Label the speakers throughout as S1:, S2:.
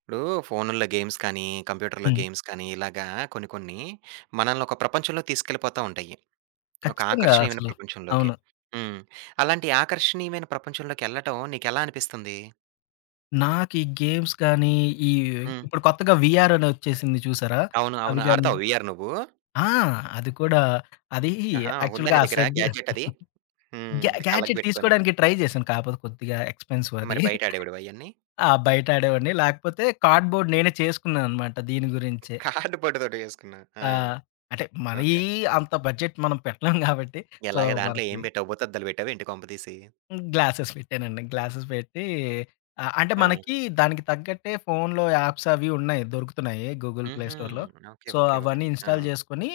S1: ఇప్పుడు ఫోనుల్లో గేమ్స్ కానీ, కంప్యూటర్‌లో
S2: హ్మ్.
S1: గేమ్స్ కాని ఇలాగా కొన్ని కొన్ని మనల్ని ఒక ప్రపంచంలోకి తీసుకెళ్ళిపోతా ఉంటాయి. ఒక
S2: ఖచ్చితంగా.
S1: ఆకర్షణీయమైన
S2: అసలు.
S1: ప్రపంచంలోకి,
S2: అవును.
S1: హ్మ్. అలాంటి ఆకర్షణీయమైన ప్రపంచంలోకెళ్ళటం నీకెలా అనిపిస్తుంది?
S2: నాకీ గేమ్స్ గానీ ఈ
S1: హ్మ్.
S2: ఇప్పుడు కొత్తగా వీఆర్ అనొచ్చేసింది చూసారా!
S1: అవును.
S2: అవి
S1: అవును.
S2: గాని
S1: ఆడతావా వీఆర్ నువ్వు?
S2: ఆ! అది కూడా అదీ
S1: ఆహా! ఉందా
S2: యాక్చువల్‌గా
S1: నీ
S2: ఆ
S1: దగ్గర
S2: సెడ్డు
S1: గ్యాడ్జెట్ అది? హ్మ్.
S2: గ్యా
S1: కళ్ళకి
S2: గ్యాడ్జెట్
S1: బెట్టుకొని.
S2: తీసుకోడానికి ట్రై జేశాను. కాకపోతే కొద్దిగా ఎక్స్‌పెన్సీవ్ అదీ.
S1: మరి బయటాడేవాడివా ఇయన్నీ?
S2: ఆ! బయటాడేవాన్ని. లాకపోతే కార్డ్‌బోర్డ్ నేనే చేసుకున్నా అనమాట దీని గురించే.
S1: కార్డుబోర్డుతోటి జేసుకున్నా ఆ!
S2: ఆ! అంటే మరీ
S1: ఓకే.
S2: అంత బడ్జెట్ మనం పెట్టలేం గాబట్టి సో,
S1: ఎలాగ? దాంట్లో
S2: మనకి
S1: ఏం బెట్టావు? భూతద్దాలు బెట్టావా ఏంటి? కొంప తీసి!
S2: హ్మ్. గ్లాసెస్ పెట్టానండి. గ్లాసెస్ పెట్టి అ అంటే,
S1: ఆ!
S2: మనకి దానికి తగ్గట్టే ఫోనులో యాప్స్ అవీ ఉన్నాయి. దొరుకుతున్నాయి గూగుల్ ప్లే
S1: హుహు.
S2: స్టోర్‌లో.
S1: ఓకే.
S2: So,
S1: okay.
S2: అవన్నీ
S1: ఓకే. ఆ!
S2: ఇన్‌స్టాల్ జేసుకొని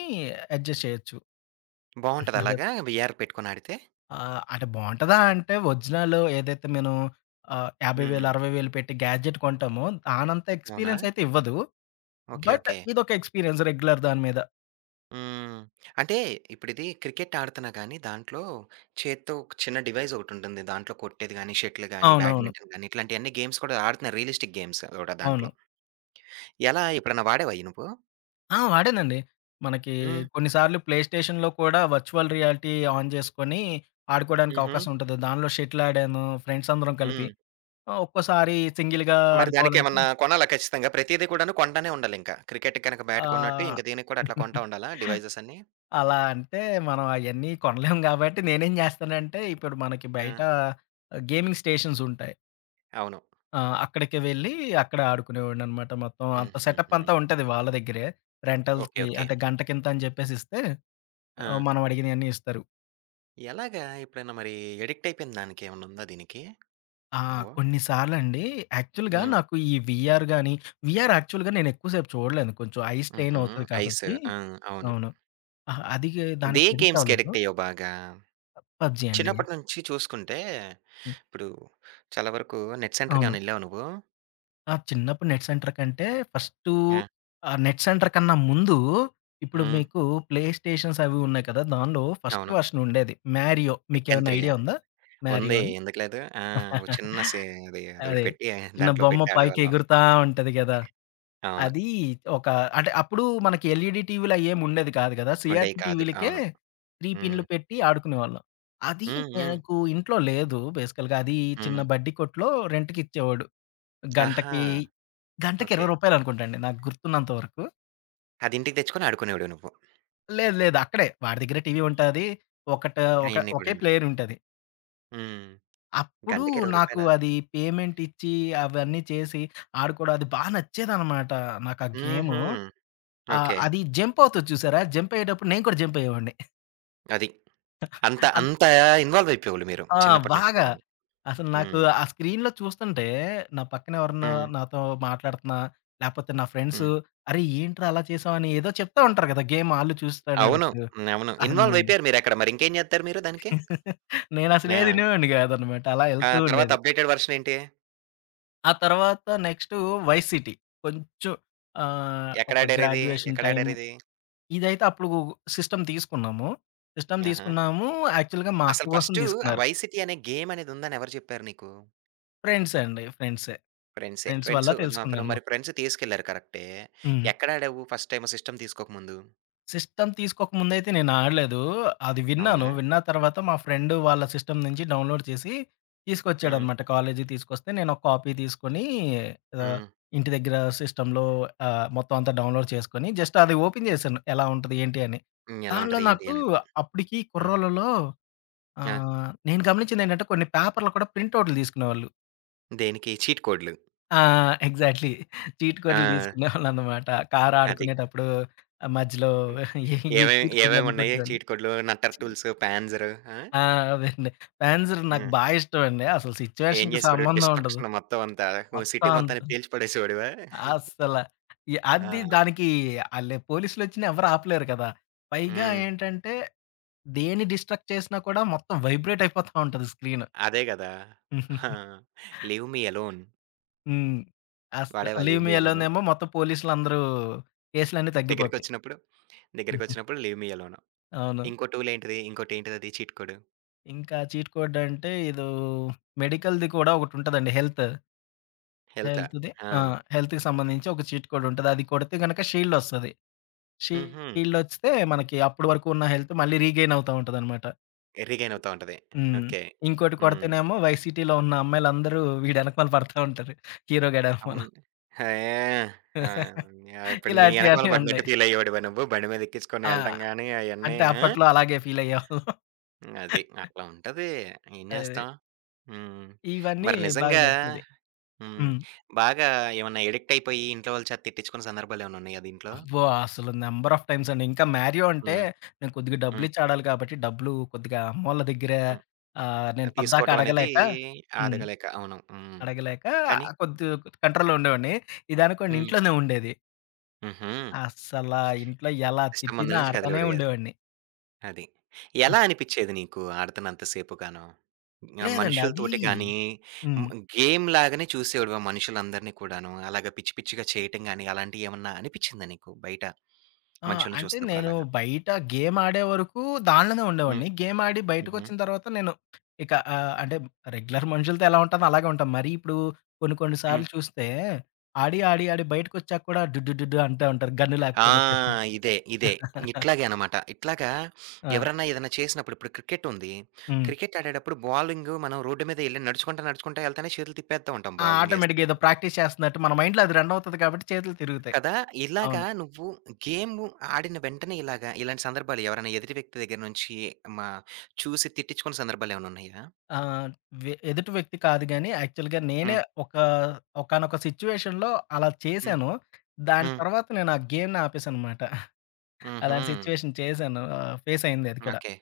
S2: అడ్జస్ట్ జెయొచ్చు.
S1: బావుంటదా
S2: అదే.
S1: అలాగా? వీఆర్ పెట్టుకొనాడితే!
S2: ఆహ్, అంటే బావుంటదా? అంటే, ఒరిజినల్ ఏదైతే మెను ఆహ్, యాభై వేలు
S1: హుహు.
S2: అరవై వేలు పెట్టి గ్యాడ్జెట్ కొంటామో దానంత
S1: అవునా!
S2: ఎక్స్‌పీరియన్స్ అయితే ఇవ్వదు.
S1: ఓకె.
S2: But
S1: okay.
S2: ఇదొక ఎక్స్‌పీరియన్స్ రెగ్యులర్ దాని మీద.
S1: హ్మ్. అంటే ఇప్పుడిదీ క్రికెట్ ఆడుతన్నా గాని దాంట్లో చేత్తో ఒక చిన్న డివైస్ ఒకటుంటుంది. దాంట్లో కొట్టేది గాని, షటిల్ గాని,
S2: అవునవును.
S1: బ్యాడ్మింటన్ గాని ఇట్లాంటియన్ని గేమ్స్ కూడా ఆడుతున్నారు రియలిస్టిక్ గేమ్స్ అది గూడా దాంట్లో.
S2: అవును.
S1: ఎలా? ఎప్పుడైనా వాడావా అయి నువ్వు?
S2: ఆ! వాడానండి. మనకి
S1: హ్మ్.
S2: కొన్ని సార్లు ప్లే స్టేషన్‌లో కూడా వర్చువల్ రియాలిటీ ఆన్ జేసుకొని ఆడుకోవడానికి
S1: హుహు.
S2: అవకాశం ఉంటది. దాంట్లో షటిల్ ఆడాను ఫ్రెండ్సందరం కలిపి.
S1: హ్మ్.
S2: ఆహ్, ఒక్కోసారి సింగిల్‌‌‌గా
S1: మరి
S2: ఆడుకోవాలంటే
S1: దానికేమన్నా కొనాలా ఖచ్చితంగా? ప్రతిది కూడాను కొంటనే ఉండాలింకా. క్రికెట్టుకి గనక బ్యాట్ కొన్నట్టు
S2: ఆహ్.
S1: ఇంకా దీనికి కూడా అట్లా కొంటా ఉండాలా? డివైసెసన్నీ?
S2: అలా అంటే, మనం అయన్నీ కొనలేం కాబట్టి నేనేం జేస్తానంటే, ఇప్పుడు మనకి బయట
S1: ఆ!
S2: గేమింగ్ స్టేషన్సుంటాయి.
S1: అవును.
S2: ఆ! అక్కడికి వెళ్లి అక్కడ ఆడుకునేవాడిననమాట. మొత్తం అంతా.
S1: హుహుహు.
S2: సెటపంతా ఉంటది వాళ్ళ దగ్గరే.
S1: ఓకే.
S2: రెంటల్‌కి
S1: ఓకే.
S2: అంటే గంటకింత అని జెప్పేసిస్తే ఆహ్,
S1: ఆ!
S2: మనం అడిగినయన్నీ ఇస్తారు.
S1: ఎలాగా? ఎప్పుడైనా మరి ఎడిక్టయిపోయిన దానికేమన్నుందా దీనికి?
S2: ఆ!
S1: నువ్వు?
S2: కొన్ని సార్లండి యాక్చువల్‌గా
S1: హ్మ్.
S2: నాకు ఈ వీఆర్ గాని వీఆర్ యాక్చువల్‌గా నేనెక్కువ సేపు చూడలేను. కొంచెం ఐ స్ట్రెయిన్
S1: హుహు.
S2: అవుతది
S1: ఐసు.
S2: కాబట్టి
S1: ఆ! అవును. హ్మ్.
S2: అవును. అహా! అది
S1: ఏ
S2: దానికి ఎడిక్టవ్వలేదు.
S1: గేమ్స్‌కెడిక్టయ్యావు బాగా?
S2: పబ్‌జి అండి.
S1: చిన్నపట్నుంచి చూసుకుంటే,
S2: హ్మ్.
S1: ఇప్పుడు చాలా వరకు నెట్
S2: అవును.
S1: సెంటర్‌కేమైనా ఎళ్ళావా నువ్వు?
S2: ఆ! చిన్నప్పుడు నెట్ సెంటర్‌కంటే, ఫస్టూ
S1: ఆ!
S2: ఆ నెట్ సెంటర్ కన్నా ముందూ ఇప్పుడు
S1: హ్మ్.
S2: మీకు ప్లే స్టేషన్సవి ఉన్నాయి కదా! దాన్లో ఫస్ట్
S1: అవును.
S2: వర్షన్ ఉండేది. మ్యారియో.
S1: డెక్కన్
S2: మీకేమన్నా
S1: త్రీయా?
S2: ఐడియా ఉందా? మ్యారియో
S1: ఉంది.
S2: అని?
S1: ఎందుకు లేదు! ఆ! ఒక చిన్న సే అది అదొకటి
S2: అదే.
S1: పెట్టి
S2: చిన్న
S1: దాంట్లో
S2: బొమ్మ
S1: పెట్టి
S2: పైకి
S1: ఆడేవాళ్ళం.
S2: ఎగురుతా ఉంటది గదా!
S1: అవును.
S2: అదీ ఒక అంటే అప్పుడు మనకి ఎల్‌ఈడీ టీవీలు అయ్యేం ఉండేది కాదు గదా!
S1: ఉండేయి
S2: సీఆర్‌పి
S1: కాదు.
S2: టీవీలకే
S1: అవును.
S2: 3
S1: హ్మ్.
S2: పిన్నులు పెట్టి ఆడుకునేవాళ్ళం. అదీ
S1: హ్మ్. హ్మ్.
S2: నాకు ఇంట్లో లేదు బేసికల్‌గా అది చిన్న
S1: హ్మ్.
S2: బడ్డి కొట్టులో రెంట్‌కిచ్చేవాడు.
S1: ఆహా!
S2: గంటకి గంటకి
S1: ఓకే.
S2: 20 రూపాయలనుకుంటా అండి నాకు గుర్తున్నంత వరకు.
S1: అది ఇంటికి తెచ్చుకొని ఆడుకునేవాడివి నువ్వు.
S2: లేదు, లేదు అక్కడే వాడి దగ్గరే టీవీ ఉంటాది ఒకటా ఒక
S1: అయన్నీ
S2: ఒకే
S1: కూడాను.
S2: ప్లేయరుంటది.
S1: హ్మ్.
S2: అప్పుడు
S1: గంటకి 20
S2: నాకు
S1: రూపాయలా
S2: అది పేమెంట్టిచ్చి అవన్నీ చేసి, ఆడుకోవడం అది బా నచ్చేదన్నమాట. నాకా గేము
S1: హుహు.
S2: ఆహ్,
S1: ఓకే.
S2: అది జంప్పవుతది చూసారా! జంపయ్యేటప్పుడు నేను కూడా జంపయ్యేవాడిని.
S1: అది. అంత
S2: అం
S1: అంత ఇన్వాల్వ్ అయిపోయవోళ్ళు మీరు.
S2: ఆ!
S1: చిన్నప్పటినుంచి
S2: బాగా.
S1: కూడాను.
S2: అసలు నాకు
S1: హ్మ్.
S2: ఆ స్క్రీన్‌లో చూస్తుంటే, నా పక్కన ఎవరన్నా
S1: హ్మ్.
S2: నాతో మాట్లాడుతున్నా లేపోతే నా ఫ్రెండ్స్
S1: హ్మ్.
S2: అరె! ఏంట్రా అలా చేసావు అని ఏదో చెప్తా ఉంటారు కదా! గేమ్ ఆళ్ళు
S1: అవును.
S2: చూస్తానేటప్పుడు.
S1: హ్మ్. అవును. ఇన్వాల్వ్
S2: అన్నీ.
S1: అయిపోయారు మీరక్కడ మరి ఇంకేం జేత్తరు మీరు దానికి?
S2: నేనసలు
S1: ఆ!
S2: ఏది ఇనేవాడిని కాదనమాట. అలా
S1: ఆ!
S2: ఎళ్తూ
S1: తరువాత
S2: ఉండేది.
S1: అప్‌‌డే‌టెడ్ వెర్షన్ ఏంటి?
S2: ఆ! తర్వాత నెక్స్టు వై సీటీ కొంచెం ఆహ్, ఒక
S1: ఎక్కడాడారిది,
S2: గ్రాడ్యుయేషన్ టైమ్
S1: ఎక్కడాడారిది?
S2: ఇదైతే అప్పుడూ సిస్టమ్ తీసుకున్నాము. సిస్టమ్
S1: ఆహా!
S2: తీసుకున్నాము, యాక్చువల్‌గా మా అక్క
S1: అసల
S2: కోసం
S1: ఫస్టు ఆ
S2: తీసుకున్నారు.
S1: వై సిటీ అనే గేమనేదుందని ఎవరు చెప్పారు నీకు?
S2: ఫ్రెండ్స్ అండి. ఫ్రెండ్సే
S1: ఫ్రెండ్సే.
S2: ఫ్రెండ్స్
S1: ఫ్రెండ్స్
S2: వల్ల
S1: ఆహ్, ఫ్రా
S2: తెలుసుకున్నాను మొత్తం.
S1: ఫ్రెండ్స్ తీసుకెళ్లారు కరెక్టే,
S2: హ్మ్.
S1: ఎక్కడ ఆడావు, ఫస్ట్ టైమ్ సిస్టమ్ తీసుకోక ముందు?
S2: సిస్టమ్ తీసుకోక ముందయితే నేనాడలేదూ. అది విన్నాను,
S1: అవునా!
S2: విన్నా తరవాత, మా ఫ్రెండూ వాళ్ళ సిస్టమ్ నించి డౌన్‌లోడ్ చేసీ
S1: హ్మ్.
S2: తీసుకొచ్చాడనమాట. కాలేజుకి తీసుకొస్తే, నేనొక కాపీ తీసుకొనీ ఆహ్,
S1: హ్మ్.
S2: ఇంటి దగ్గరా సిస్టమ్‌లో ఆహ్, మొత్తమంతా డౌన్‌లోడ్ చేసుకొని, జస్టది ఓపెన్ జేశాను, ఎలా ఉంటది, ఏంటి అని.
S1: హ్మ్. ఎలా
S2: దానిలో
S1: ఉంటది, ఏంటి
S2: నాకూ
S1: అనేది.
S2: అప్పుడికీ
S1: హ్మ్.
S2: కుర్రోళ్ళలో
S1: ఆ!
S2: ఆహ్, నేను గమనిచ్చిందేంటంటే, కొన్ని పేపర్లు కూడా ప్రింటవుట్లు దీసుకునేవాళ్ళు.
S1: దేనికీ, చీట్ కోడ్లు.
S2: ఆ! ఎగ్జాక్ట్‌లీ. చీట్ కోడ్లు
S1: ఆ!
S2: దీసుకునేవాళ్ళనమాట.
S1: అది.
S2: కారాడుకునేటప్పుడూ ఆహ్, మధ్యలో
S1: హ్మ్.
S2: ఈ చీట్
S1: ఏవేవ్
S2: కోడ్‌లన్నీ
S1: ఏవేవున్నాయి
S2: కొట్టేవోళ్ళు.
S1: చీట్ కోడ్లు, నట్టర్
S2: ఛీ
S1: టూల్స్, ప్యాంజరు. ఆ!
S2: ఆ! అవెండి. ప్యాంజర్ నాకు
S1: ఆ!
S2: బా ఇష్టవండి. అసలు
S1: ఏం
S2: సిచ్యువేషన్‌కి
S1: జేసేవోడివి,
S2: సంబంధవుండదు.
S1: డిస్ట్రక్షన్ మొత్తమంతా. ఓ
S2: మొత్తం
S1: సిటీ
S2: అంత
S1: మొత్తాన్ని పేల్చి పడేసేవోడివా?
S2: అస్సల. ఎ అది
S1: ఆ!
S2: దానికీ ఆ లె పోలీసులొచ్చినా ఎవ్వరాపలేరు కదా! పైగా
S1: హ్మ్.
S2: ఏంటంటే, దేని డిస్ట్రక్ట్ చేసినా కూడా మొత్తం వైబ్రేటయిపోతా ఉంటది స్క్రీను.
S1: అదే గదా! ఆ! Leave me alone.
S2: హ్మ్. అస్
S1: వాడావా
S2: leave
S1: leave
S2: me
S1: me
S2: alone
S1: alone?
S2: ఏమో! మొత్తం పోలీసులందరూ కేస్లన్నీ తగ్గిపోతాయి.
S1: దెగ్గరకొచ్చినప్పుడు, దెగ్గరకొచ్చినప్పుడు లీవ్ మీ ఎలోను.
S2: అవును.
S1: ఇంకో టూలేంటిది? ఇంకోటేంటిదది చీట్ కోడు?
S2: ఇంకా చీట్ కోడ్ అంటే, ఎదో మెడికల్‌ది కూడా ఒకటుంటదండి. హెల్త్.
S1: హెల్తా?
S2: హెల్త్‌ది ఆ!
S1: ఆ!
S2: హెల్త్‌కి సంబంధించి ఒక చీట్ కోడ్ ఉంటది. అది కొడితే గనుక షీల్డొస్తది.
S1: హుహు.
S2: షీల్డొస్తే మనకి అప్పటి వరకున్న హెల్తు మళ్లీ రీగెయినవుతా ఉంటదన్నమాట.
S1: ఎ రీగెయినవుతా ఉంటది.
S2: హ్మ్.
S1: ఓకే.
S2: ఇంకోటి
S1: హ్మ్.
S2: కొడితేనేమో, వై సిటీలో ఉన్న అమ్మాయిలందరూ వీడెనకమాల పడతా ఉంటారు. హీరో గాడెనకమాల.
S1: అవును. హేయ్! ఆ! హ్మ్. ఇప్పుడు నీ
S2: ఇలాంటివి
S1: యెనకమాల
S2: అన్ని
S1: పడినట్టు
S2: ఉన్నాయి.
S1: ఫీలయ్యేవాడివ నువ్వు, బండి మీద ఎక్కించుకొని
S2: ఆ!
S1: యెళ్ళటం గాని అయన్నీ?
S2: అంటే
S1: ఆ!
S2: అప్పట్లో అలాగే ఫీలయ్యేవాళ్ళం.
S1: హ్మ్. అది. అట్లా ఉంటది ఏం
S2: అది.
S1: జేస్తాం. హ్మ్.
S2: ఇవన్నీ
S1: మరి
S2: బాగా
S1: నిజంగా
S2: నచ్చేది.
S1: హ్మ్.
S2: హ్మ్.
S1: బాగా ఏమన్నా ఎడిక్టయిపోయి ఇంట్లో వాళ్ళు చేత తిట్టించుకున్న సందర్భాలేమన్నున్నాయా దీంట్లో?
S2: అబ్బో! అసలు నంబర్ ఆఫ్ టైమ్స్ అండి. ఇంకా మారియో అంటే,
S1: హ్మ్.
S2: నేను కొద్దిగా
S1: హ్మ్.
S2: డబ్బులిచ్చి ఆడాలి కాబట్టి, డబ్బులు కొద్దిగా అమ్మోళ్ళ దెగ్గర
S1: హ్మ్.
S2: ఆహ్,
S1: ఆ
S2: నేను పొద్దాకా
S1: తీసుకోవటం అనేది
S2: అడగలేక హ్మ్.
S1: అడగలేక. అవును. హ్మ్.
S2: అడగలేక
S1: కానీ
S2: ఆహ్, కొద్దు కొద్ది కంట్రోల్‌లో ఉండేవాడిని. ఇది అనుకోండి
S1: హ్మ్.
S2: ఇంట్లోనే ఉండేది.
S1: హుహు.
S2: అస్సలా ఇంట్లో ఎలా
S1: సిస్టమ్ మందుల
S2: తిట్టినా
S1: నుంచి
S2: ఆడతానే
S1: కదిలేవోడివి గాదు.
S2: ఉండేవాడిని.
S1: అది.
S2: హ్మ్.
S1: ఎలా అనిపిచ్చేది నీకు ఆడుతున్నంత సేపుగానో? ఇంగ
S2: లేదండి. అదీ
S1: మనుషులతోటి గానీ, హ్మ్,
S2: హ్మ్.
S1: గేమ్ లాగానే చూసేవాడివా మనుషులందరినీ కూడాను అలాగా? పిచ్చి, పిచ్చిగా చేయటం గానీ, అలాంటియేమన్నా అనిపిచ్చిందా నీకు, బయట
S2: ఆ!
S1: మనుషుల్ని
S2: అంటే,
S1: చూస్తున్నప్పుడు
S2: నేను
S1: అలాగా?
S2: బయట గేమాడేవరకు దానిలోనే
S1: హ్మ్.
S2: ఉండేవాడిని. గేమాడి
S1: హుహు.
S2: బయటకొచ్చిన తర్వాత, నేను ఇక ఆహ్, అంటే రెగ్యులర్ మనుషులతో ఎలా ఉంటానో అలాగే ఉంటాను. మరి ఇప్పుడు కొన్ని, కొన్ని
S1: హ్మ్.
S2: సార్లు చూస్తే, ఆడి, ఆడి, ఆడి బయటకొచ్చాక కూడా డుడ్‌డుడ్‌డుడ్‌డూ అంటా ఉంటారు, గన్ను
S1: ఆ!
S2: లేకపోయినా ఒచ్చేసి.
S1: ఇదే, ఇదే. ఇట్లాగే అన్నమాట. ఇట్లాగా
S2: ఆ!
S1: ఎవరన్నా, ఏదన్నా చేసినప్పుడు, ఇప్పుడు క్రికెట్టుంది.
S2: హ్మ్.
S1: క్రికెటాడేటప్పుడు బౌలింగు మనం రోడ్ మీద వెళ్లి నడుచుకుంటా, నడుచుకుంటా ఏల్తానే చేతులు తిప్పేత్తా ఉంటాం
S2: ఆ!
S1: బాలింగ్
S2: ఆటోమేటిక్‌గా ఏదో
S1: ఏస్తున్నట్టు.
S2: ప్రాక్టీస్ చేస్తున్నట్టు, మన మైండ్‌లో అది రనవుతాది కాబట్టి చేతులు తిరుగుతాయి.
S1: కదా! ఇలాగ
S2: అవును.
S1: నువ్వు గేము ఆడిన వెంటనే, ఇలాగ ఇలాంటి సందర్భాలు ఎవరైనా ఎదుటి వ్యక్తి దగ్గరనుంచి మా చూసి తిట్టించుకున్న సందర్భాలేమన్నున్నాయా?
S2: ఆ! వె ఎదుటి వ్యక్తి కాదు గాని, యాక్చువల్‌గా నేనే
S1: హ్మ్.
S2: ఒక ఒకానొక సిట్యుయేషన్‌లో అలా
S1: హ్మ్.
S2: చేశాను. దాని
S1: హ్మ్.
S2: తర్వాత నేను ఆ గేమ్‌ని ఆపేశాననమాట. అలాంటి
S1: హుహు.
S2: సిట్యుయేషన్ చేశాను. ఫేసయింది అది కూడా.
S1: ఓకే.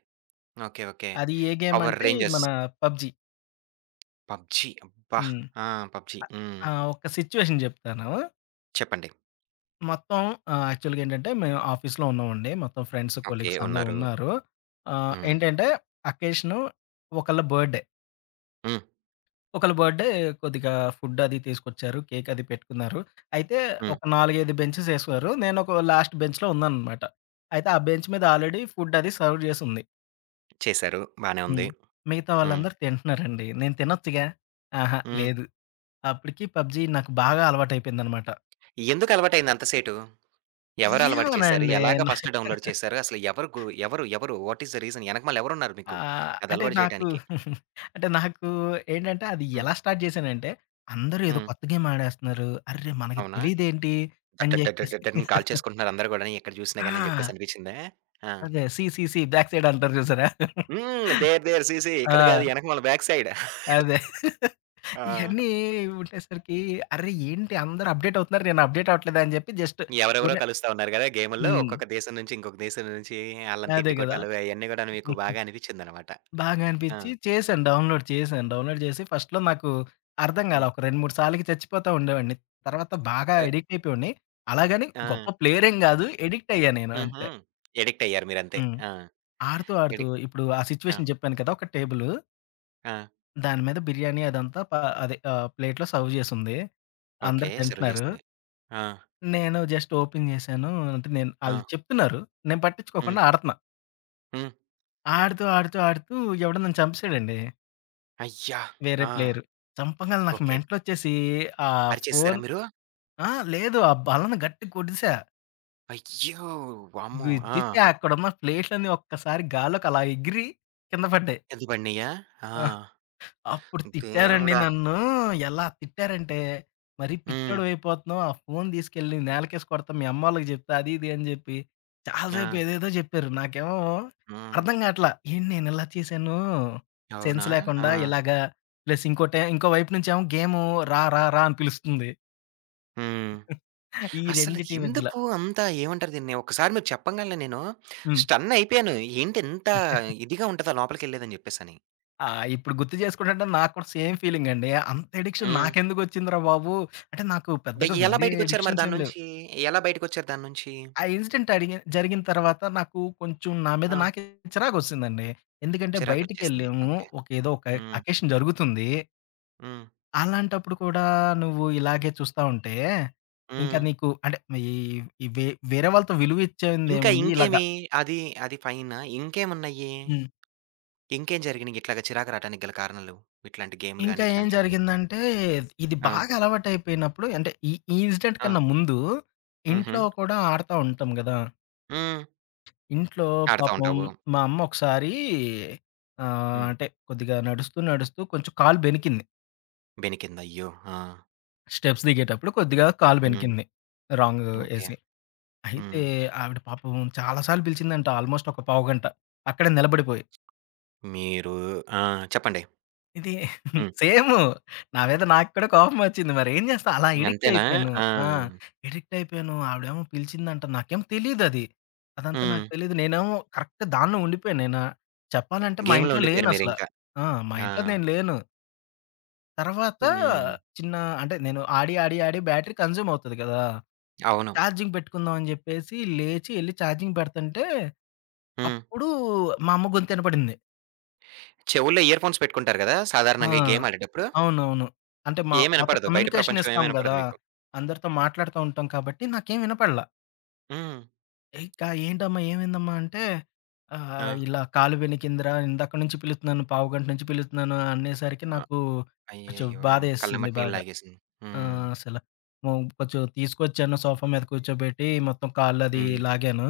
S1: ఓకే. ఓకే.
S2: అది ఏ
S1: పవర్
S2: గేమంటే, ఇది
S1: రేంజర్స్.
S2: మన పబ్‌జీ.
S1: పబ్‌జీ అబ్బా!
S2: హ్మ్.
S1: ఆ పబ్‌జీ
S2: అ
S1: హ్మ్.
S2: ఆ! ఒక సిట్యుయేషన్ జెప్తాను.
S1: చెప్పండి.
S2: మొత్తం ఆహ్, యాక్చువల్‌గేంటంటే మేము ఆఫీస్‌లో ఉన్నాం అండి. మొత్తం ఫ్రెండ్స్,
S1: ఓకే.
S2: కొలీగ్స్ అందరు
S1: ఉన్నారు.
S2: ఉన్నారు. ఆహ్,
S1: హ్మ్.
S2: ఏంటంటే అకేషను ఒకల బర్త్‌డే.
S1: హ్మ్.
S2: ఒకల బర్త్‌డే కొద్దిగా ఫుడ్డది తీసుకొచ్చారు, కేకది పెట్టుకున్నారు, అయితే
S1: హ్మ్.
S2: ఒక 4, 5 బెంచెస్ ఏశారు, నేను ఒక లాస్ట్ బెంచ్‌లో ఉన్నానన్నమాట. అయితే, ఆ బెంచ్ మీద ఆల్రెడీ ఫుడ్డది సర్వ్ జేసుంది.
S1: చేసారు. బానే
S2: హ్మ్.
S1: ఉంది.
S2: మిగతా
S1: హ్మ్.
S2: వాళ్ళందరూ తింటున్నారండి. నేను తినొచ్చుగా, అహా!
S1: హ్మ్.
S2: లేదు అప్పడికి పబ్‌జీ నాకు బాగా అలవాటైయిపోయిందన్నమాట.
S1: ఎందుకు అలవాటైయింది అంత సేటు. ఎవరు అలవాటు చేసారు?
S2: ఏమోనండి.
S1: ఎలాగా
S2: నాకు
S1: ఫస్టు డౌన్‌లోడ్ చేసారు? అసలు ఎవరు గూ ఎవరు, ఎవరు? వాట్ ఐస్ ది రీజన్ ఎనకమాల ఎవరు ఉన్నారు మీకు?
S2: ఆహ్,
S1: అది
S2: అంటే
S1: అలవాటు
S2: నాకు
S1: చేయటానికి?
S2: అంటే నాకు ఏంటంటే, అది
S1: హ్మ్.
S2: ఎలా స్టార్ట్ జేశానంటే, అందరు ఏదో
S1: హ్మ్.
S2: కొత్త గేమ్ ఆడేస్తున్నారు. అర్రే! మనకు
S1: అవునా?
S2: తెలీదేంటి అని
S1: దడ్, దడ్, దడ్,
S2: చెప్పేసి
S1: దడని కాల్చేసుకుంటున్నారు అందరు కూడా ఎక్కడ చూసినా గాని అని చెప్పేసి
S2: ఆ!
S1: అనిపించిందా? ఆ!
S2: అదే see see see back side అంటారు చూసారా.
S1: హ్మ్. దేర్ దేర్ సీ సీ ఇక్కడ కాదు
S2: ఆ!
S1: ఎనకమాల బ్యాక్ సైడ్.
S2: అదే.
S1: ఆ!
S2: ఇయన్నీ ఉండేసరికి అర్రె! ఏంటి అందరు అప్‌డేటవుతున్నారు, నేను అప్‌డేట్ అవ్వట్లేదని చెప్పి, జస్ట్
S1: ఎవరెవరో
S2: ఉరినే
S1: కలుస్తా ఉన్నారు గదా! గేముల్లో,
S2: హ్మ్.
S1: ఒక్కొక్క దేశం నుంచి, ఇంకొక దేశం నుంచి ఆళ్ళని
S2: అదే కదా!
S1: తిట్టుకొటాలు, అయన్నీ కూడా మీకు బాగా అనిపించిందనమాట.
S2: బాగా
S1: ఆ!
S2: అనిపించి చేశాను డౌన్‌లోడ్ చేశాను, డౌన్‌లోడ్ చేసి ఫస్ట్‌లో నాకు అర్థం కాలా.
S1: హ్మ్.
S2: ఒక 2, 3 సార్లు చచ్చిపోతా ఉండేవాడిని. తరువాత, బాగా
S1: అ
S2: ఎడిక్టయిపోయవాడిని. అలాగని గొప్ప
S1: ఆ!
S2: ప్లేయరెమి గాదు ఎడిక్టయ్యాను నేను
S1: హుహు.
S2: అంతే.
S1: ఎడిక్టయ్యారు మీరు అంతే.
S2: హ్మ్.
S1: ఆ!
S2: ఆడుతూ, ఆడుతూ
S1: ఎడిక్ట్
S2: ఇప్పుడు ఆ
S1: ఆ!
S2: సిట్యుయేషన్ చెప్పాను కదా! ఒక టేబులు
S1: ఆ!
S2: దాని మీద బిర్యానీ అదంతా పా అదే ఆహ్, ప్లేట్‌లో సర్వ్ జేసుంది.
S1: ఓకే.
S2: అందరు
S1: సర్వ్
S2: తింటన్నారు.
S1: చేసున్నాయి. ఆ!
S2: నేను జస్ట్ ఓపెన్ జేశానూ. అంటే, నేన్ ఆళ్ళు
S1: ఆ!
S2: చెప్తున్నారు, నేను పట్టిచ్చుకోకుండా
S1: హ్మ్.
S2: ఆడతన్నా.
S1: హ్మ్.
S2: ఆడుతూ, ఆడుతూ, ఆడుతూ ఎవడో నన్ను చంపేశాడండి.
S1: అయ్యా!
S2: వేరే
S1: ఆ!
S2: ప్లేయరు. చంపంగాలనే నాకు
S1: ఓకే.
S2: మెంటలొచ్చేసీ ఆహ్,
S1: అరిచేసేశారా
S2: ఫోను
S1: మీరు?
S2: ఆ! లేదు. ఆ బల్లని గట్టిగ కొట్టేశా.
S1: అయ్యో! వామ్మో!
S2: గుద్దితే
S1: ఆ!
S2: అక్కడున్న ప్లేట్లన్నీ ఒక్కసారి గాలిలోకలా ఎగిరి, కింద పడ్డాయి.
S1: కింద పడినియ్యా? ఆ!
S2: ఆ! అప్పుడు
S1: హ్మ్.
S2: తిట్టారండి
S1: దేవుడా!
S2: నన్నూ ఎలా తిట్టారంటే, "మరి
S1: హ్మ్.
S2: పిచ్చోడివయిపోతన్నావు. ఆ ఫోను దీసుకెళ్ళి నేలకేసి కొడతా, మీయమ్మోళ్ళకి జెప్తా" అది, ఇది అని జెప్పి, చాలాసేపు
S1: ఆ!
S2: ఏదేదో జెప్పారు. నాకేమో
S1: హ్మ్.
S2: అర్థంగాటల్లా. ఏంటి నేనిలా చేశానూ
S1: అవునా!
S2: సెన్స్ లేకుండా
S1: ఆ!
S2: ఇలాగ, ప్లస్ ఇంకోటే ఇంకో వైపు నుంచేమో గేమూ రా, రా, రా అని పిలుస్తుంది.
S1: హ్మ్.
S2: ఈ
S1: అసలు
S2: రెండిటి మధ్యలో.
S1: ఎందుకూ అంత ఏవంటారు దీన్ని, ఒక్కసారి మీరు చెప్పంగలనే నేనూ
S2: హ్మ్.
S1: స్టన్నయిపోయాను. ఏంటి ఇంతా ఇదిగా ఉంటదా లోపలికెళ్ళేదని చెప్పేసని.
S2: ఆ! ఇప్పుడు గుర్తు జేసుకుంటంటే, నాకు కూడా సేమ్ ఫీలింగండీ. అంతెడిక్షన్
S1: హ్మ్.
S2: నాకెందుకొచ్చింది రా బాబు, అంటే, నాకు
S1: బ
S2: పెద్దగా
S1: ఎలా
S2: వేరే
S1: బయటికొచ్చారు మరి దాని
S2: ఎడిక్షన్సేం లేవు.
S1: నుంచీ? ఎలా బయటికొచ్చారు దాని నుంచీ?
S2: ఆ ఇన్సిడెంటడిగిన్ జరిగిన తరవాత, నాకు కొంచుం నా మీద
S1: ఆ!
S2: నాకే చిరాకొచ్చేసిందండి. ఎందుకంటే,
S1: చిరాకొచ్చేసింది.
S2: బయిటికెళ్ళాము,
S1: ఓకే.
S2: ఒక ఏదో ఒక
S1: హ్మ్.
S2: అకేషన్ జరుగుతుందీ
S1: హ్మ్.
S2: అలాంటప్పుడు కూడా నువ్వు ఇలాగే చూస్తా ఉంటే, ఇంకా
S1: హ్మ్.
S2: నీకు అంటే, ఈ వే వేరే వాళ్ళతో విలువ
S1: ఇంకా,
S2: ఇచ్చేందేముంది ఇలాగ
S1: ఇంకేమి అది, అది పైన ఇంకేమున్నాయి?
S2: హ్మ్.
S1: ఇంకేం జరిగినాయి ఇట్లాగా చిరాకు రావటానికి గల కారణాలు? ఇట్లాంటి గేమ్లు గాని,
S2: ఇంకా ఏం
S1: ఇట్లాంటియన్నీ.
S2: జరిగిందంటే, ఇది
S1: ఆ!
S2: బాగా అలవాటు అయిపోయినప్పుడు అంటే, ఈ ఈ ఇన్సిడెంట్
S1: ఆ!
S2: కన్నా ముందు, ఇంట్లో
S1: హుహు.
S2: కూడా ఆడతా ఉంటాం గదా!
S1: హ్మ్.
S2: ఇంట్లో
S1: ఆడతా
S2: పాపం
S1: ఉంటావు.
S2: మా అమ్మ ఒకసారి ఆహ్,
S1: హ్మ్.
S2: అంటే కొద్దిగా నడుస్తూ, నడుస్తూ కొంచెం కాలు బెణికింది.
S1: బెనికింది. అయ్యో! ఆ!
S2: స్టెప్స్ దిగేటప్పుడు కొద్దిగా కాలు
S1: హ్మ్.
S2: బెణికింది. Wrong
S1: okay.
S2: ఏసి, అయితే
S1: హ్మ్.
S2: ఆవిడ పాపం చాలా సార్లు పిలిచిందంట ఆల్మోస్ట్ ఒక పావుగంట అక్కడే నిలబడిపోయి.
S1: మీరు ఆ! చెప్పండి.
S2: ఇది
S1: హ్మ్.
S2: సేము నా మీద నాకు కూడా కోపం వచ్చింది మరేం చేస్తాం. అలా
S1: అంతేనా!
S2: అడిక్టయిపోయాను.
S1: ఆ!
S2: ఆ! అడిక్టయిపోయాను, ఆవిడెమో పిలిచిందంట, నాకేమో తెలిదది. అదంతా నాకు
S1: హ్మ్.
S2: తెలీదు. నేనేమో కరెక్ట్‌ దానిలో ఉండిపోయాను నేనా చెప్పాలంటే మా
S1: గేమ్‌లో
S2: ఇంట్లో లేను
S1: ఉండిపోయారు
S2: అసల.
S1: మీరింకా.
S2: ఆ! మా
S1: ఆ!
S2: ఇంట్లో నేను లేను. తర్వాత
S1: హ్మ్.
S2: చిన్న అంటే నేను ఆడి, ఆడి, ఆడి బ్యాటరీ కన్జ్యూమ్ అవుతాది కదా!
S1: అవును.
S2: చార్జింగ్ పెట్టుకుందాం అని చెప్పేసి, లేచి ఎళ్లి చార్జింగ్ పెడుతుంటే.
S1: హ్మ్.
S2: అప్పుడు మా అమ్మ గొంతినపడింది.
S1: చెవులో ఇయర్‌ఫోన్స్ పెట్టుకుంటారు కదా!
S2: ఆ!
S1: సాధారణంగా ఈ గేమ్ ఆడేటప్పుడు?
S2: అవునవును. అంటే మా మొత్తం
S1: ఏమినపడదు, బయట
S2: కమ్యూనికేషన్
S1: ప్రపంచం ఏం
S2: ఇస్తాం
S1: వినపడదు
S2: కదా!
S1: మీకు.
S2: అందరితో మాట్లాడుతూ ఉంటాం కాబట్టి నాకేం వినపడల.
S1: హ్మ్.
S2: ఇంకా ఏంటమ్మా, ఏమైందమ్మా? అంటే ఆహ్,
S1: ఆ!
S2: "ఇలా కాలు వెణికిందిరా. ఇందాక నుంచి పిలుస్తున్నాను, పావుగంట నుంచి పిలుస్తున్నాను" అనేసరికి
S1: అ
S2: నాకు కొంచెం
S1: అయ్యయ్యో!
S2: బాధేసింది
S1: కళ్ళమ్మట నీళ్ళు
S2: బాగా.
S1: లాగేసింది. హ్మ్.
S2: ఆహ్, అసలు కొంచెం తీసుకొచ్చాను, సోఫా మీద కూర్చోబెట్టి మొత్తం కాళ్లు అది
S1: హ్మ్.
S2: లాగాను.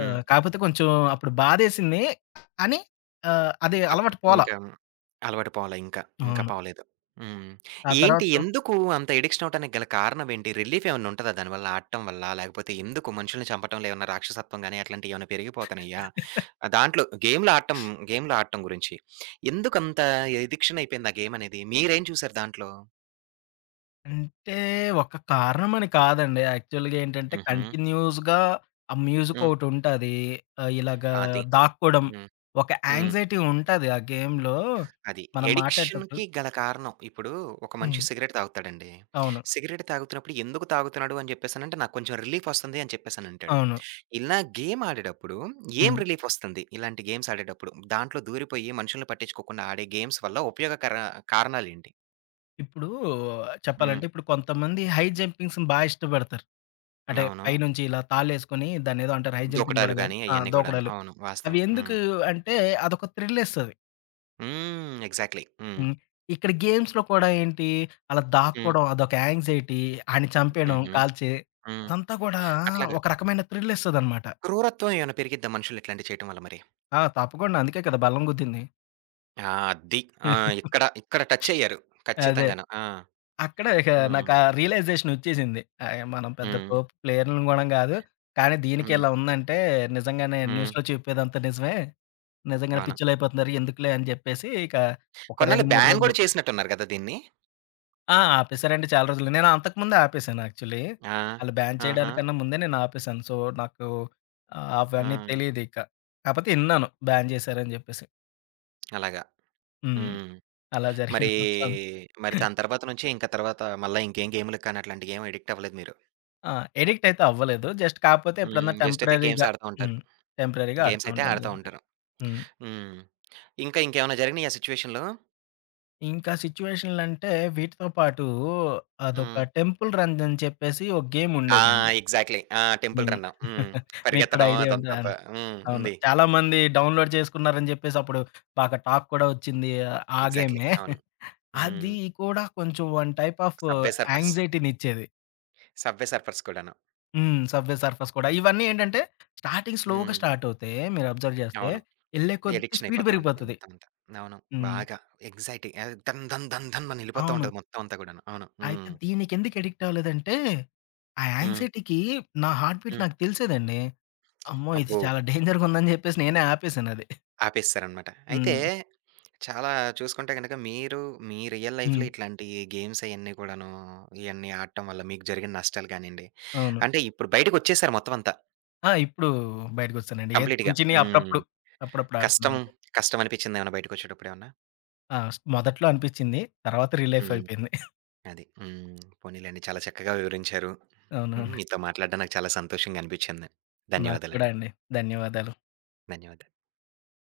S2: ఆహ్, కాకపోతే కొంచెం అప్పుడు బాధేసింది కాని, ఆహ్, అది
S1: తప్
S2: అలవాటు పోలా.
S1: ఇంకా అలవాటు పోల. ఇంకా ఇంకా
S2: అవును.
S1: పోలేదు. హ్మ్,
S2: ఆ
S1: ఏంటి?
S2: తరువాత
S1: ఎందుకు అంత అడిక్షన్ అవ్వటానికి గల కారణం ఏంటి? రిలీఫేమన్నా ఉంటదా దానివల్ల, ఆడటం వల్ల? లేకపోతే ఎందుకు మనుషుల్ని చంపటం వల్ల ఏమన్నా రాక్షసత్వం గానీ, అట్లాంటివి ఏమైనా పెరిగిపోతున్నాయా? దాంట్లో గేమ్లు ఆడటం, గేమ్లు ఆడటం గురించి ఎందుకంత అడిక్షన్ అయిపోయింది ఆ గేమనేది? మీరేం చూసారు దాంట్లో?
S2: అంటే ఒక కారణం అని కాదండి. యాక్చువల్‌గా ఏంటంటే,
S1: హుహు.
S2: కంటిన్యూయస్‌గా ఆ మ్యూజిక్
S1: హ్మ్.
S2: ఒకటి ఉంటాది. ఇలాగా
S1: అది.
S2: దాక్కోడం
S1: హ్మ్,
S2: ఒక
S1: హ్మ్.
S2: యాంక్సైటీ ఉంటది. ఆ గేమ్‌లో
S1: అది.
S2: మనం మాట్లాడేటప్పుడు
S1: అడిక్షన్‌కి గల కారణం. ఇప్పుడు ఒక మనిషి
S2: హ్మ్.
S1: సిగరెట్ తాగుతాడండి.
S2: అవును.
S1: సిగరెట్ తాగుతున్నప్పుడు, ఎందుకు తాగుతున్నాడు? అని చెప్పేసి అడిగితే, నాకు కొంచెం రిలీఫ్ వస్తుంది, అని చెప్పేసనంటాడు.
S2: అవును.
S1: ఇలా గేమ్ ఆడేటప్పుడు ఏం
S2: హ్మ్.
S1: రిలీఫ్ వస్తుంది? ఇలాంటి గేమ్స్ ఆడేటప్పుడు, దాంట్లో దూరిపోయి మనుషుల్ని పట్టించుకోకుండా ఆడే గేమ్స్ వల్ల ఉపయోగకర కారణాలేంటి?
S2: ఇప్పుడూ
S1: హ్మ్.
S2: చెప్పాలంటే, ఇప్పుడు కొంతమంది హై జంపింగ్స్‌ని బా ఇష్టపడతారు. అంటే, పై
S1: అవును.
S2: నుంచి ఇలా తాళ్ళేసుకొనీ దాన్నేదో అంటారు, హై జంపింగ్
S1: దూకటాలు
S2: గూడా గాదు.
S1: గానీ
S2: ఆ!
S1: అయన్నీ కూడాను.
S2: దూకడాలు.
S1: అవును. వాస్తవం.
S2: అవి
S1: హ్మ్.
S2: ఎందుకూ అంటే, అదొక థ్రిల్లిస్తది.
S1: హ్మ్. ఎగ్జాక్ట్‌లీ. హ్మ్.
S2: హ్మ్. ఇక్కడ గేమ్స్‌లో కూడా ఏంటి, అలా
S1: హ్మ్.
S2: దాక్కోడం, అదొక యాంక్సైటీ. ఆడిని చంపేయడం
S1: హుహు.
S2: కాల్చి,
S1: హ్మ్.
S2: అదంతా గూడా
S1: అట్లాగా.
S2: ఒక రకమైన థ్రిల్లిస్తదనమాట.
S1: క్రూరత్వం ఏవన్నా పెరిగిద్దా మనుషులు ఇట్లాంటియి చెయటం వల్ల మరి?
S2: ఆ! తప్పకుండా. అందుకే కదా! బల్లను గుద్దింది.
S1: ఆ! అద్ది. ఆ! ఇక్కడ, ఇక్కడ టచ్చయ్యారు.
S2: అదే.
S1: ఖచ్చితంగాను. ఆ!
S2: అక్కడే ఇక నాకా
S1: హ్మ్.
S2: రియలైజేషనొచ్చేసింది. ఆహ్, య మనం పెద్ద
S1: హ్మ్.
S2: తోపు ప్లేయర్లుం గూడా గాదు, కానీ దీనికే
S1: హ్మ్.
S2: ఇలా ఉందంటే, నిజంగానే
S1: హ్మ్.
S2: న్యూస్‌లో చెప్పేదంతా నిజమే. నిజంగానే
S1: అవును.
S2: పిచ్చోలుళ్ళయిపోతున్నారు, ఎందుకులే అని జెప్పేసీ ఇక ఒక
S1: కొన్నాళ్ళు
S2: 2, 3
S1: బ్యాన్
S2: రోజులు
S1: గూడా చేసినట్టున్నారు గదా! దీన్ని?
S2: ఆ! ఆపేశారండి చాలా రోజులు. నేను అంతకముందే ఆపేశాను యాక్చుల్లీ.
S1: ఆ!
S2: ఆళ్ళు బ్యాన్
S1: ఆహా!
S2: చెయ్యడానికన్నా ముందే నేనాపేశాను. సో, నాకు అవన్నీ
S1: ఆ!
S2: తెలీదిక. కాపోతే ఇన్నాను బ్యాన్ జేశారని జెప్పేసి.
S1: అలాగా.
S2: హ్మ్.
S1: హ్మ్.
S2: అలా
S1: మరీ,
S2: జరిగింది మొత్తం.
S1: మరి దాని తర్వాత నుంచి ఇంకా తర్వాత మళ్ళా ఇంకేం గేములకు కానీ, అట్లాంటియేమి ఎడిక్టవ్వలేదు మీరు.
S2: ఆ! ఎడిక్టయితే అవ్వలేదు. జస్ట్ కాపోతే ఎప్పుడన్నా
S1: హ్మ్. జస్ట్ అయితే గేమ్స్
S2: టెంపరరీగా
S1: ఆడతా ఉంటారు.
S2: హ్మ్. టెంపరరీగా
S1: గేమ్స్
S2: ఆడతా
S1: అయితే
S2: ఉంటాను.
S1: ఆడతా ఉంటారు.
S2: హ్మ్.
S1: హ్మ్. ఇంకా ఇంకేమన్నా జరిగినాయా సిట్యుయేషన్లు.
S2: ఇంకా సిట్యుయేషన్లంటే వీటితో పాటు అదొక
S1: హ్మ్.
S2: టెంపుల్ రన్ అని చెప్పేసి ఓ గేమ్
S1: ఆ!
S2: ఉండేదండి.
S1: ఎగ్జాక్ట్‌లీ ఆ! టెంపుల్
S2: హ్మ్.
S1: రన్ను. హ్మ్.
S2: మీకు కూడా
S1: పరిగెత్తడం
S2: ఐడియా
S1: అదంతా
S2: ఉందా!
S1: ప హ్మ్.
S2: అవును
S1: ఉంది.
S2: చాలా మంది డౌన్‌లోడ్ చేసుకున్నారని జెప్పేసప్పుడు బాగా టాక్ కూడా వచ్చింది ఆ
S1: ఎగ్జాక్ట్‌లీ
S2: గేమే
S1: అవును.
S2: అది
S1: హ్మ్.
S2: కూడా కొంచెం one type of
S1: subway surfers.
S2: యాంక్సైటీనిచ్చేది.
S1: సబ్‌‌వే సర్ఫర్స్ కూడాను.
S2: హ్మ్. సబ్‌వే సర్ఫర్స్ కూడా ఇవన్నీ ఏంటంటే స్టార్టింగ్ స్లోగా
S1: హ్మ్.
S2: స్టార్ట్ అవుతే మీరు అబ్జర్వ్ జేస్తే
S1: అవును.
S2: యెళ్ళే కొద్ది
S1: ఎడిక్షన్
S2: స్పీడ్
S1: అయిపోతా ఉంటది
S2: పెరిగిపోతది.
S1: మొత్తం అంతా. అవును.
S2: హ్మ్.
S1: బాగా. ఎక్సైటీ. అదే ధన్ ధన్ ధన్ ధన్ అని యెళ్ళిపోతా
S2: అవును.
S1: ఉంటది. మొత్తం అంతా కూడాను అవును.
S2: అయితే
S1: హ్మ్.
S2: దీనికెందుకు ఎడిక్ట్ అవ్వలేదంటే ఆ
S1: హ్మ్.
S2: యాంక్సైటీకి నా హార్ట్ బీట్
S1: హ్మ్.
S2: నాకు తెలిసేదండి. అమ్మో! ఇది
S1: అబ్బో!
S2: చాలా డేంజర్‌గా ఉందని జెప్పేసి నేనే ఆపేసానది.
S1: ఆపేసేసారనమాట. అయితే
S2: హ్మ్.
S1: చాలా చూసుకుంటే గనుక మీరు మీ రియల్
S2: హ్మ్.
S1: లైఫ్‌లో ఇట్లాంటి గేమ్స్ అయన్ని కూడాను ఇయన్నీ ఆడటం వల్ల మీకు జరిగిన నష్టాలు గానియండి
S2: అవును.
S1: అంటే ఇప్పుడు బయటికొచ్చేసారు మొత్తం అంతా.
S2: ఆ! ఇప్పుడూ బయటికొచ్చేసానండి. ఏ
S1: కంప్లీట్‌గా
S2: చిన్ని చిన్నియి
S1: హ్మ్,
S2: అప్పుడప్పుడు, అప్పుడప్పుడు ఆడుతున్నా
S1: కష్టం,
S2: అంతే.
S1: కష్టం అనిపిచ్చిందా ఏమన్నా? బయటికొచ్చేటప్పుడేమన్నా?
S2: ఆ! స్ మొదట్లో అనిపిచ్చింది. తర్వాత రీలీఫ్
S1: హ్మ్.
S2: అయిపోయింది.
S1: అది. హ్మ్. పోనిలెండి చాలా చక్కగా వివరించారు. హ్మ్,
S2: అవునవును.
S1: మీతో మాట్లాడడం నాకు చాలా సంతోషంగా అనిపించింది.
S2: నాకు కూడా
S1: ధన్యవాదాలండి.
S2: అండి. ధన్యవాదాలు.
S1: ధన్యవాదాలు.